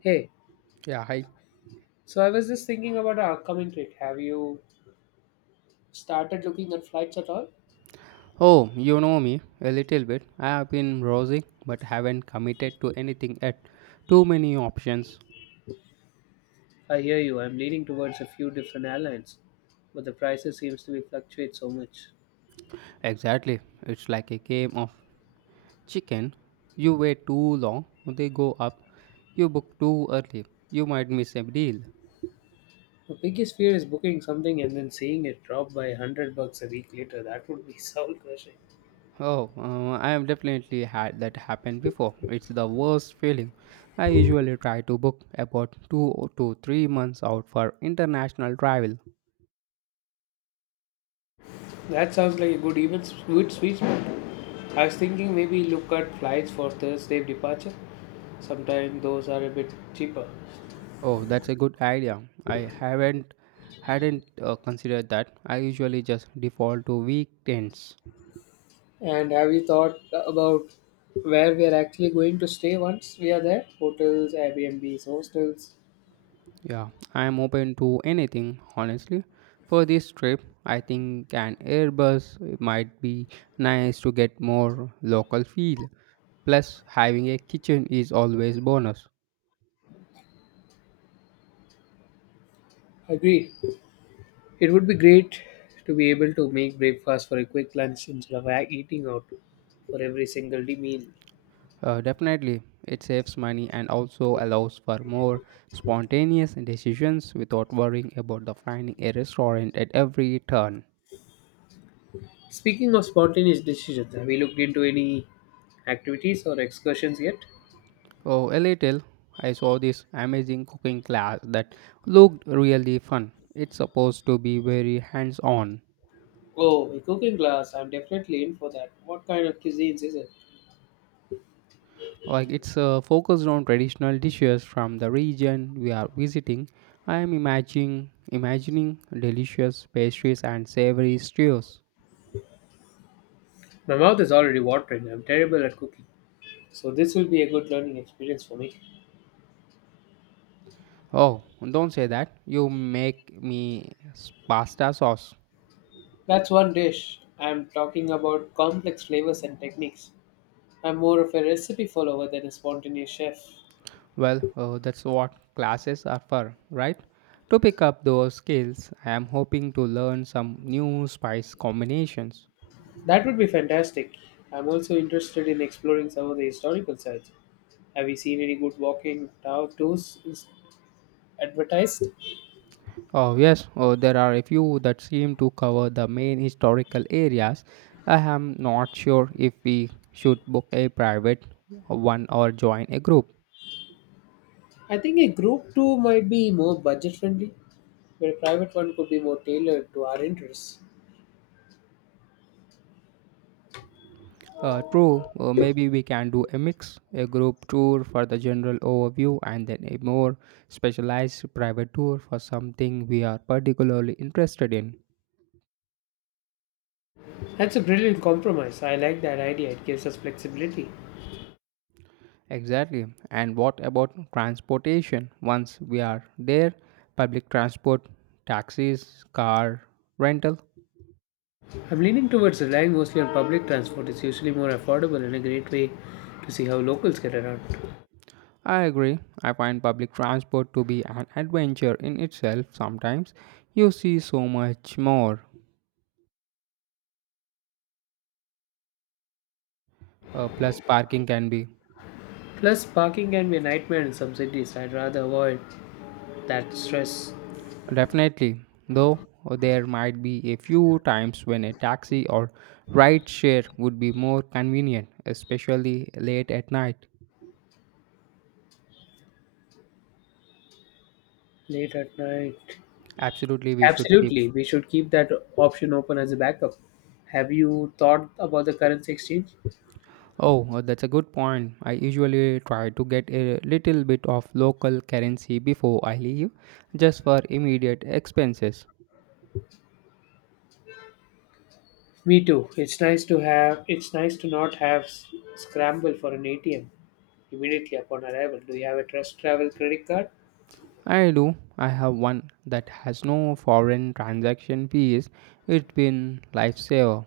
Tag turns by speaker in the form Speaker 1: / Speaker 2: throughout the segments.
Speaker 1: Hey,
Speaker 2: Yeah, hi.
Speaker 1: so I was just thinking about our upcoming trip. Have you started looking at flights at all?
Speaker 2: Oh, you know me a little bit. I have been browsing but haven't committed to anything yet. Too many options.
Speaker 1: I hear you. I'm leaning towards a few different airlines, but the prices seems to be fluctuate so much.
Speaker 2: Exactly. It's like a game of chicken. You wait too long, they go up. You book too early, you might miss a deal.
Speaker 1: The biggest fear is booking something and then seeing it drop by 100 bucks a week later. That would be soul crushing.
Speaker 2: Oh, I have definitely had that happen before. It's the worst feeling. I usually try to book about 2 to 3 months out for international travel.
Speaker 1: That sounds like a good sweet spot. I was thinking maybe look at flights for Thursday departure. Sometimes those are a bit cheaper.
Speaker 2: Oh, that's a good idea. I haven't hadn't considered that. I usually just default to weekends.
Speaker 1: And have you thought about where we are actually going to stay once we are there? Hotels, Airbnbs, hostels.
Speaker 2: Yeah, I am open to anything, honestly. For this trip, I think an Airbus might be nice to get more local feel. Plus, having a kitchen is always bonus.
Speaker 1: Agreed. It would be great to be able to make breakfast for a quick lunch instead of eating out for every single day meal.
Speaker 2: Definitely, it saves money and also allows for more spontaneous decisions without worrying about the finding a restaurant at every turn.
Speaker 1: Speaking of spontaneous decisions, have you looked into any activities or excursions yet?
Speaker 2: Oh, a little. I saw this amazing cooking class that looked really fun. It's supposed to be very hands on.
Speaker 1: Oh, a cooking class. I'm definitely in for that. What kind of cuisines is it?
Speaker 2: It's focused on traditional dishes from the region we are visiting. I am imagining delicious pastries and savory stews.
Speaker 1: My mouth is already watering. I'm terrible at cooking. So this will be a good learning experience for me.
Speaker 2: Oh, don't say that. You make me pasta sauce.
Speaker 1: That's one dish. I'm talking about complex flavors and techniques. I'm more of a recipe follower than a spontaneous chef.
Speaker 2: Well, that's what classes are for, right? To pick up those skills, I am hoping to learn some new spice combinations.
Speaker 1: That would be fantastic. I'm also interested in exploring some of the historical sites. Have you seen any good walking tour tours is advertised?
Speaker 2: Oh, yes, oh, there are a few that seem to cover the main historical areas. I am not sure if we should book a private one or join a group.
Speaker 1: I think a group tour might be more budget friendly, but a private one could be more tailored to our interests.
Speaker 2: True, maybe we can do a mix, a group tour for the general overview, and then a more specialized private tour for something we are particularly interested in.
Speaker 1: That's a brilliant compromise. I like that idea. It gives us flexibility.
Speaker 2: Exactly. And what about transportation? Once we are there, public transport, taxis, car, rental.
Speaker 1: I'm leaning towards relying mostly on public transport. It's usually more affordable and a great way to see how locals get around.
Speaker 2: I agree. I find public transport to be an adventure in itself sometimes. You see so much more. Plus, parking can be.
Speaker 1: Plus, parking can be a nightmare in some cities. I'd rather avoid that stress
Speaker 2: Definitely. Though there might be a few times when a taxi or ride share would be more convenient, especially late at night.
Speaker 1: late at night.
Speaker 2: Absolutely, we should keep.
Speaker 1: Absolutely, we should keep that option open as a backup. Have you thought about the currency exchange?
Speaker 2: Oh, that's a good point. I usually try to get a little bit of local currency before I leave, just for immediate expenses.
Speaker 1: Me too. It's nice to have. It's nice to not have scramble for an ATM immediately upon arrival. Do you have a Trust Travel credit card?
Speaker 2: I do. I have one that has no foreign transaction fees. It's been lifesaver.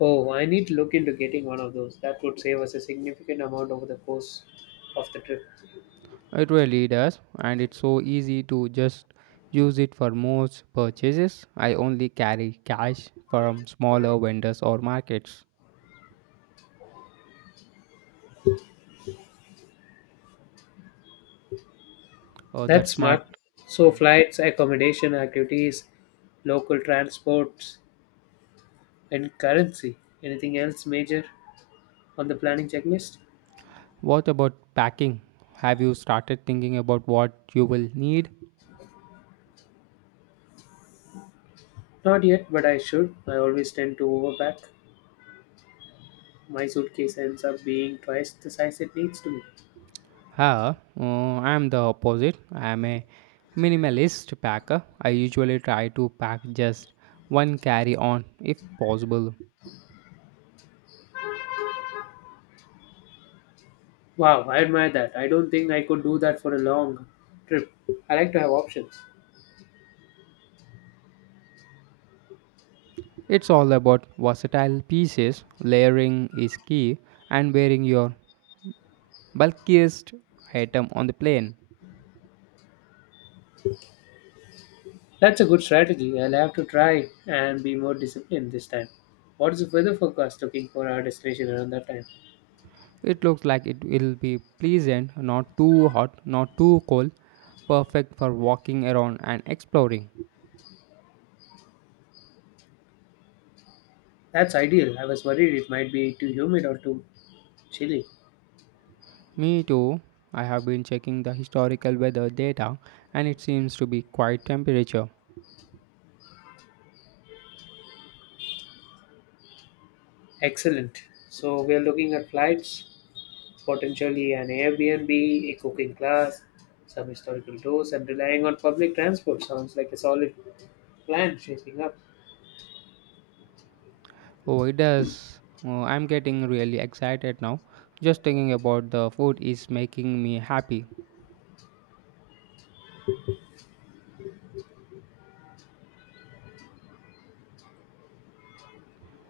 Speaker 1: Oh, I need to look into getting one of those. That would save us a significant amount over the course of the trip.
Speaker 2: It really does, and it's so easy to just use it for most purchases. I only carry cash from smaller vendors or markets. Oh, that's
Speaker 1: That's
Speaker 2: smart.
Speaker 1: smart. So,
Speaker 2: Hmm.
Speaker 1: flights, accommodation, activities, local transports, and currency. Anything else major on the planning checklist?
Speaker 2: What about packing? Have you started thinking about what you will need?
Speaker 1: Not yet, but I should. I always tend to overpack. My suitcase ends up being twice the size it needs to be.
Speaker 2: Ah, I am the opposite. I am a minimalist packer. I usually try to pack just one carry on if possible.
Speaker 1: Wow, I admire that. I don't think I could do that for a long trip. I like to have options.
Speaker 2: It's all about versatile pieces. Layering is key and wearing your bulkiest item on the plane.
Speaker 1: That's a good strategy. I'll have to try and be more disciplined this time. What is the weather forecast looking for our destination around that time?
Speaker 2: It looks like it will be pleasant, not too hot, not too cold, perfect for walking around and exploring.
Speaker 1: That's ideal. I was worried it might be too humid or too chilly.
Speaker 2: Me too. I have been checking the historical weather data and it seems to be quite temperature.
Speaker 1: Excellent. So we are looking at flights, potentially an Airbnb, a cooking class, some historical tours, and relying on public transport. Sounds like a solid plan shaping up.
Speaker 2: Oh, it does. Oh, I'm getting really excited now. Just thinking about the food is making me happy.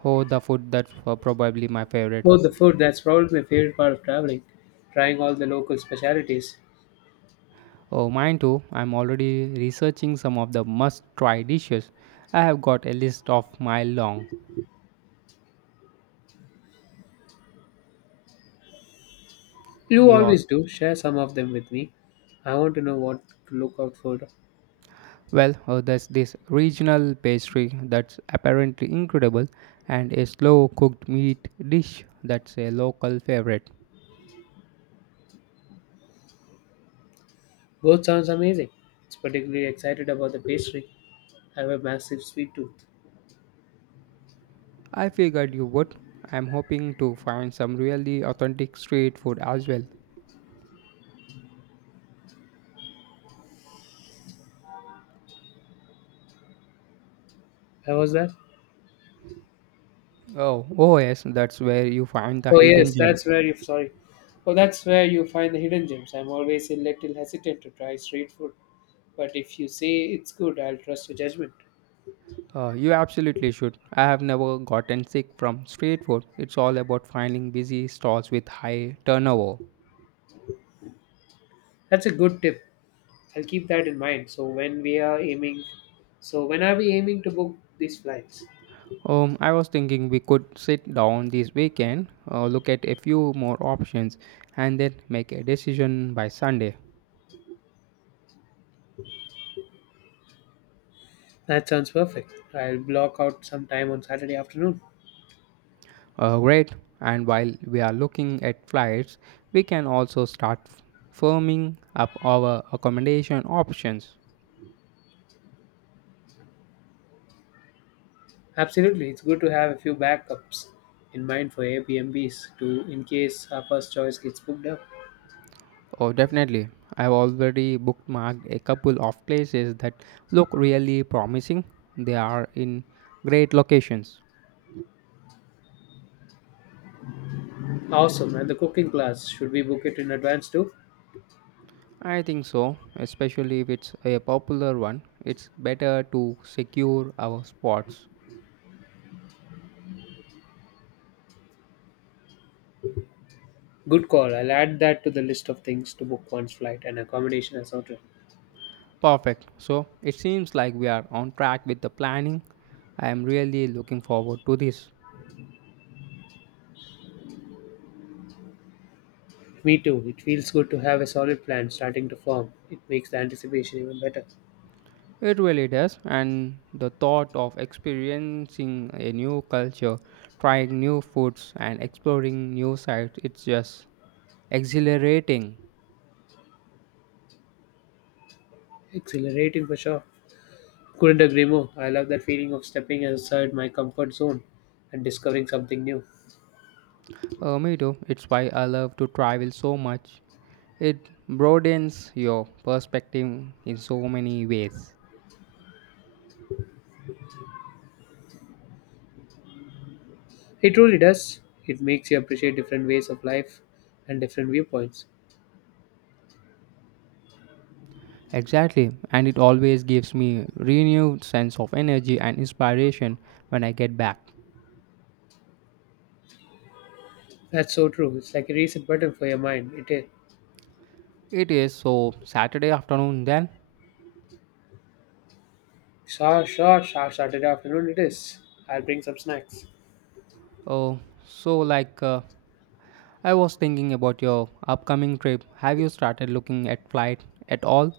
Speaker 2: Oh, the food, that's probably my favorite.
Speaker 1: Oh, the food. That's probably my favorite part of traveling. Trying all the local specialties.
Speaker 2: Oh, mine too. I'm already researching some of the must try dishes. I have got a list of mile long.
Speaker 1: You
Speaker 2: Yours.
Speaker 1: always do. Share some of them with me. I want to know what to look out for.
Speaker 2: Well, there's this regional pastry that's apparently incredible, and a slow cooked meat dish that's a local favorite.
Speaker 1: Both sounds amazing. It's particularly excited about the pastry. I have a massive sweet tooth.
Speaker 2: I figured you would. I'm hoping to find some really authentic street food as well.
Speaker 1: How was that?
Speaker 2: Oh, oh yes, that's where you find the
Speaker 1: Oh
Speaker 2: hidden
Speaker 1: yes,
Speaker 2: gems.
Speaker 1: that's where you sorry. Oh, that's where you find the hidden gems. I'm always a little hesitant to try street food, but if you say it's good, I'll trust your judgment.
Speaker 2: You absolutely should. I have never gotten sick from street food. It's all about finding busy stalls with high turnover.
Speaker 1: That's a good tip. I'll keep that in mind. So when are we aiming to book these flights?
Speaker 2: I was thinking we could sit down this weekend, look at a few more options, and then make a decision by Sunday.
Speaker 1: That sounds perfect. I'll block out some time on Saturday afternoon.
Speaker 2: Great. And while we are looking at flights, we can also firming up our accommodation options.
Speaker 1: Absolutely, it's good to have a few backups in mind for Airbnbs too, in case our first choice gets booked up.
Speaker 2: Oh, definitely. I've already bookmarked a couple of places that look really promising. They are in great locations.
Speaker 1: Awesome, and the cooking class should we book it in advance too?
Speaker 2: I think so, especially if it's a popular one. It's better to secure our spots.
Speaker 1: Good call. I'll add that to the list of things to book one's flight and accommodation as ordered.
Speaker 2: Perfect. So it seems like we are on track with the planning. I am really looking forward to this.
Speaker 1: Me too. It feels good to have a solid plan starting to form. It makes the anticipation even better.
Speaker 2: It really does, and the thought of experiencing a new culture, trying new foods, and exploring new sites, it's just exhilarating.
Speaker 1: Exhilarating for sure. Couldn't agree more. I love that feeling of stepping outside my comfort zone and discovering something new.
Speaker 2: Me too. It's why I love to travel so much. It broadens your perspective in so many ways.
Speaker 1: It really does. It makes you appreciate different ways of life and different viewpoints.
Speaker 2: Exactly, and it always gives me renewed sense of energy and inspiration when I get back.
Speaker 1: That's so true. It's like a reset button for your mind. It is.
Speaker 2: It is so Saturday afternoon then.
Speaker 1: Sure, sure, sure. Saturday afternoon it is. I'll bring some snacks.
Speaker 2: Oh, so like uh, I was thinking about your upcoming trip. Have you started looking at flight at all?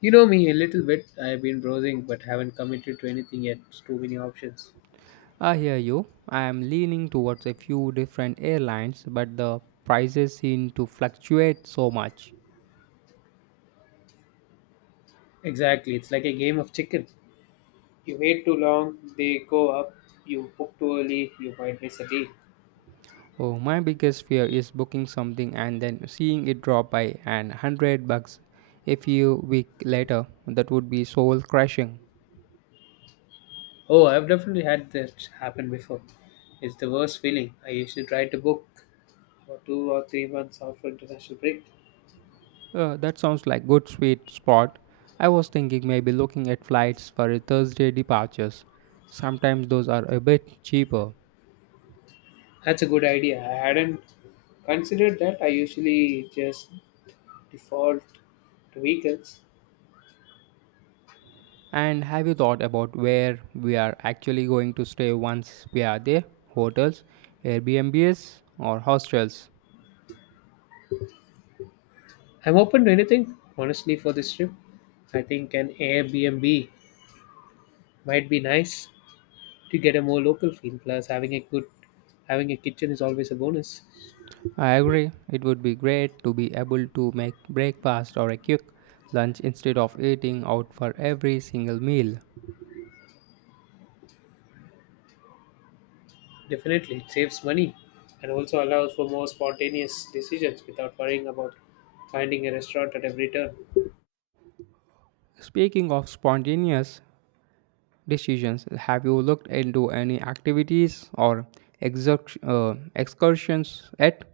Speaker 1: You know me a little bit. I've been browsing but haven't committed to anything yet. It's too many options.
Speaker 2: I hear you. I am leaning towards a few different airlines, but the prices seem to fluctuate so much.
Speaker 1: Exactly. It's like a game of chicken. You wait too long, they go up. You book too early, you might miss a deal.
Speaker 2: Oh, my biggest fear is booking something and then seeing it drop by an 100 bucks a few week later. That would be soul crushing.
Speaker 1: Oh, I've definitely had that happen before. It's the worst feeling. I usually try to book for 2 or 3 months of international break.
Speaker 2: That sounds like good sweet spot. I was thinking maybe looking at flights for a Thursday departures. Sometimes those are a bit cheaper.
Speaker 1: That's a good idea. I hadn't considered that. I usually just default to weekends.
Speaker 2: And have you thought about where we are actually going to stay once we are there? Hotels, Airbnbs, or hostels?
Speaker 1: I'm open to anything, honestly, for this trip. I think an Airbnb might be nice to get a more local feel. Plus, having a kitchen is always a bonus.
Speaker 2: I agree. It would be great to be able to make breakfast or a quick lunch instead of eating out for every single meal.
Speaker 1: Definitely, it saves money and also allows for more spontaneous decisions without worrying about finding a restaurant at every turn.
Speaker 2: Speaking of spontaneous decisions, have you looked into any activities or excursions at?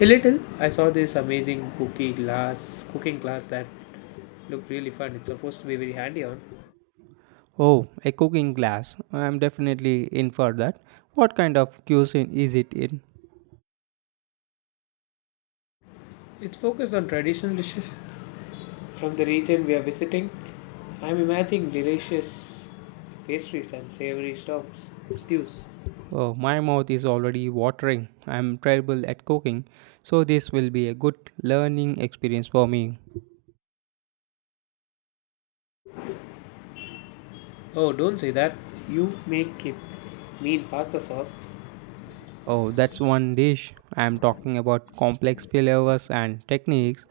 Speaker 1: A little. I saw this amazing cookie glass cooking class that looked really fun. It's supposed to be very handy on.
Speaker 2: Oh, a cooking class. I'm definitely in for that. What kind of cuisine is it in?
Speaker 1: It's focused on traditional dishes from the region we are visiting. I'm imagining delicious pastries and savory stops stews.
Speaker 2: Oh, my mouth is already watering. I'm terrible at cooking, so this will be a good learning experience for me.
Speaker 1: Oh, don't say that. You make it mean pasta sauce.
Speaker 2: Oh, that's one dish. I'm talking about complex flavors and techniques.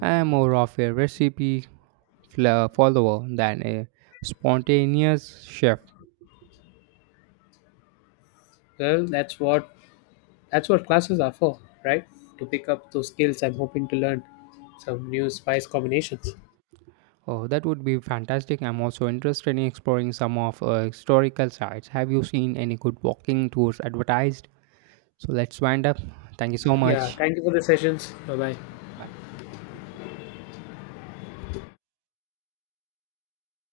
Speaker 2: I'm more of a recipe follower than a spontaneous chef.
Speaker 1: Well, that's what classes are for, right? To pick up those skills. I'm hoping to learn some new spice combinations.
Speaker 2: Oh, that would be fantastic. I'm also interested in exploring some of historical sites. Have you seen any good walking tours advertised? So let's wind up. Thank you so
Speaker 1: Yeah.
Speaker 2: much.
Speaker 1: Thank you for the sessions. Bye bye.
Speaker 2: Bye.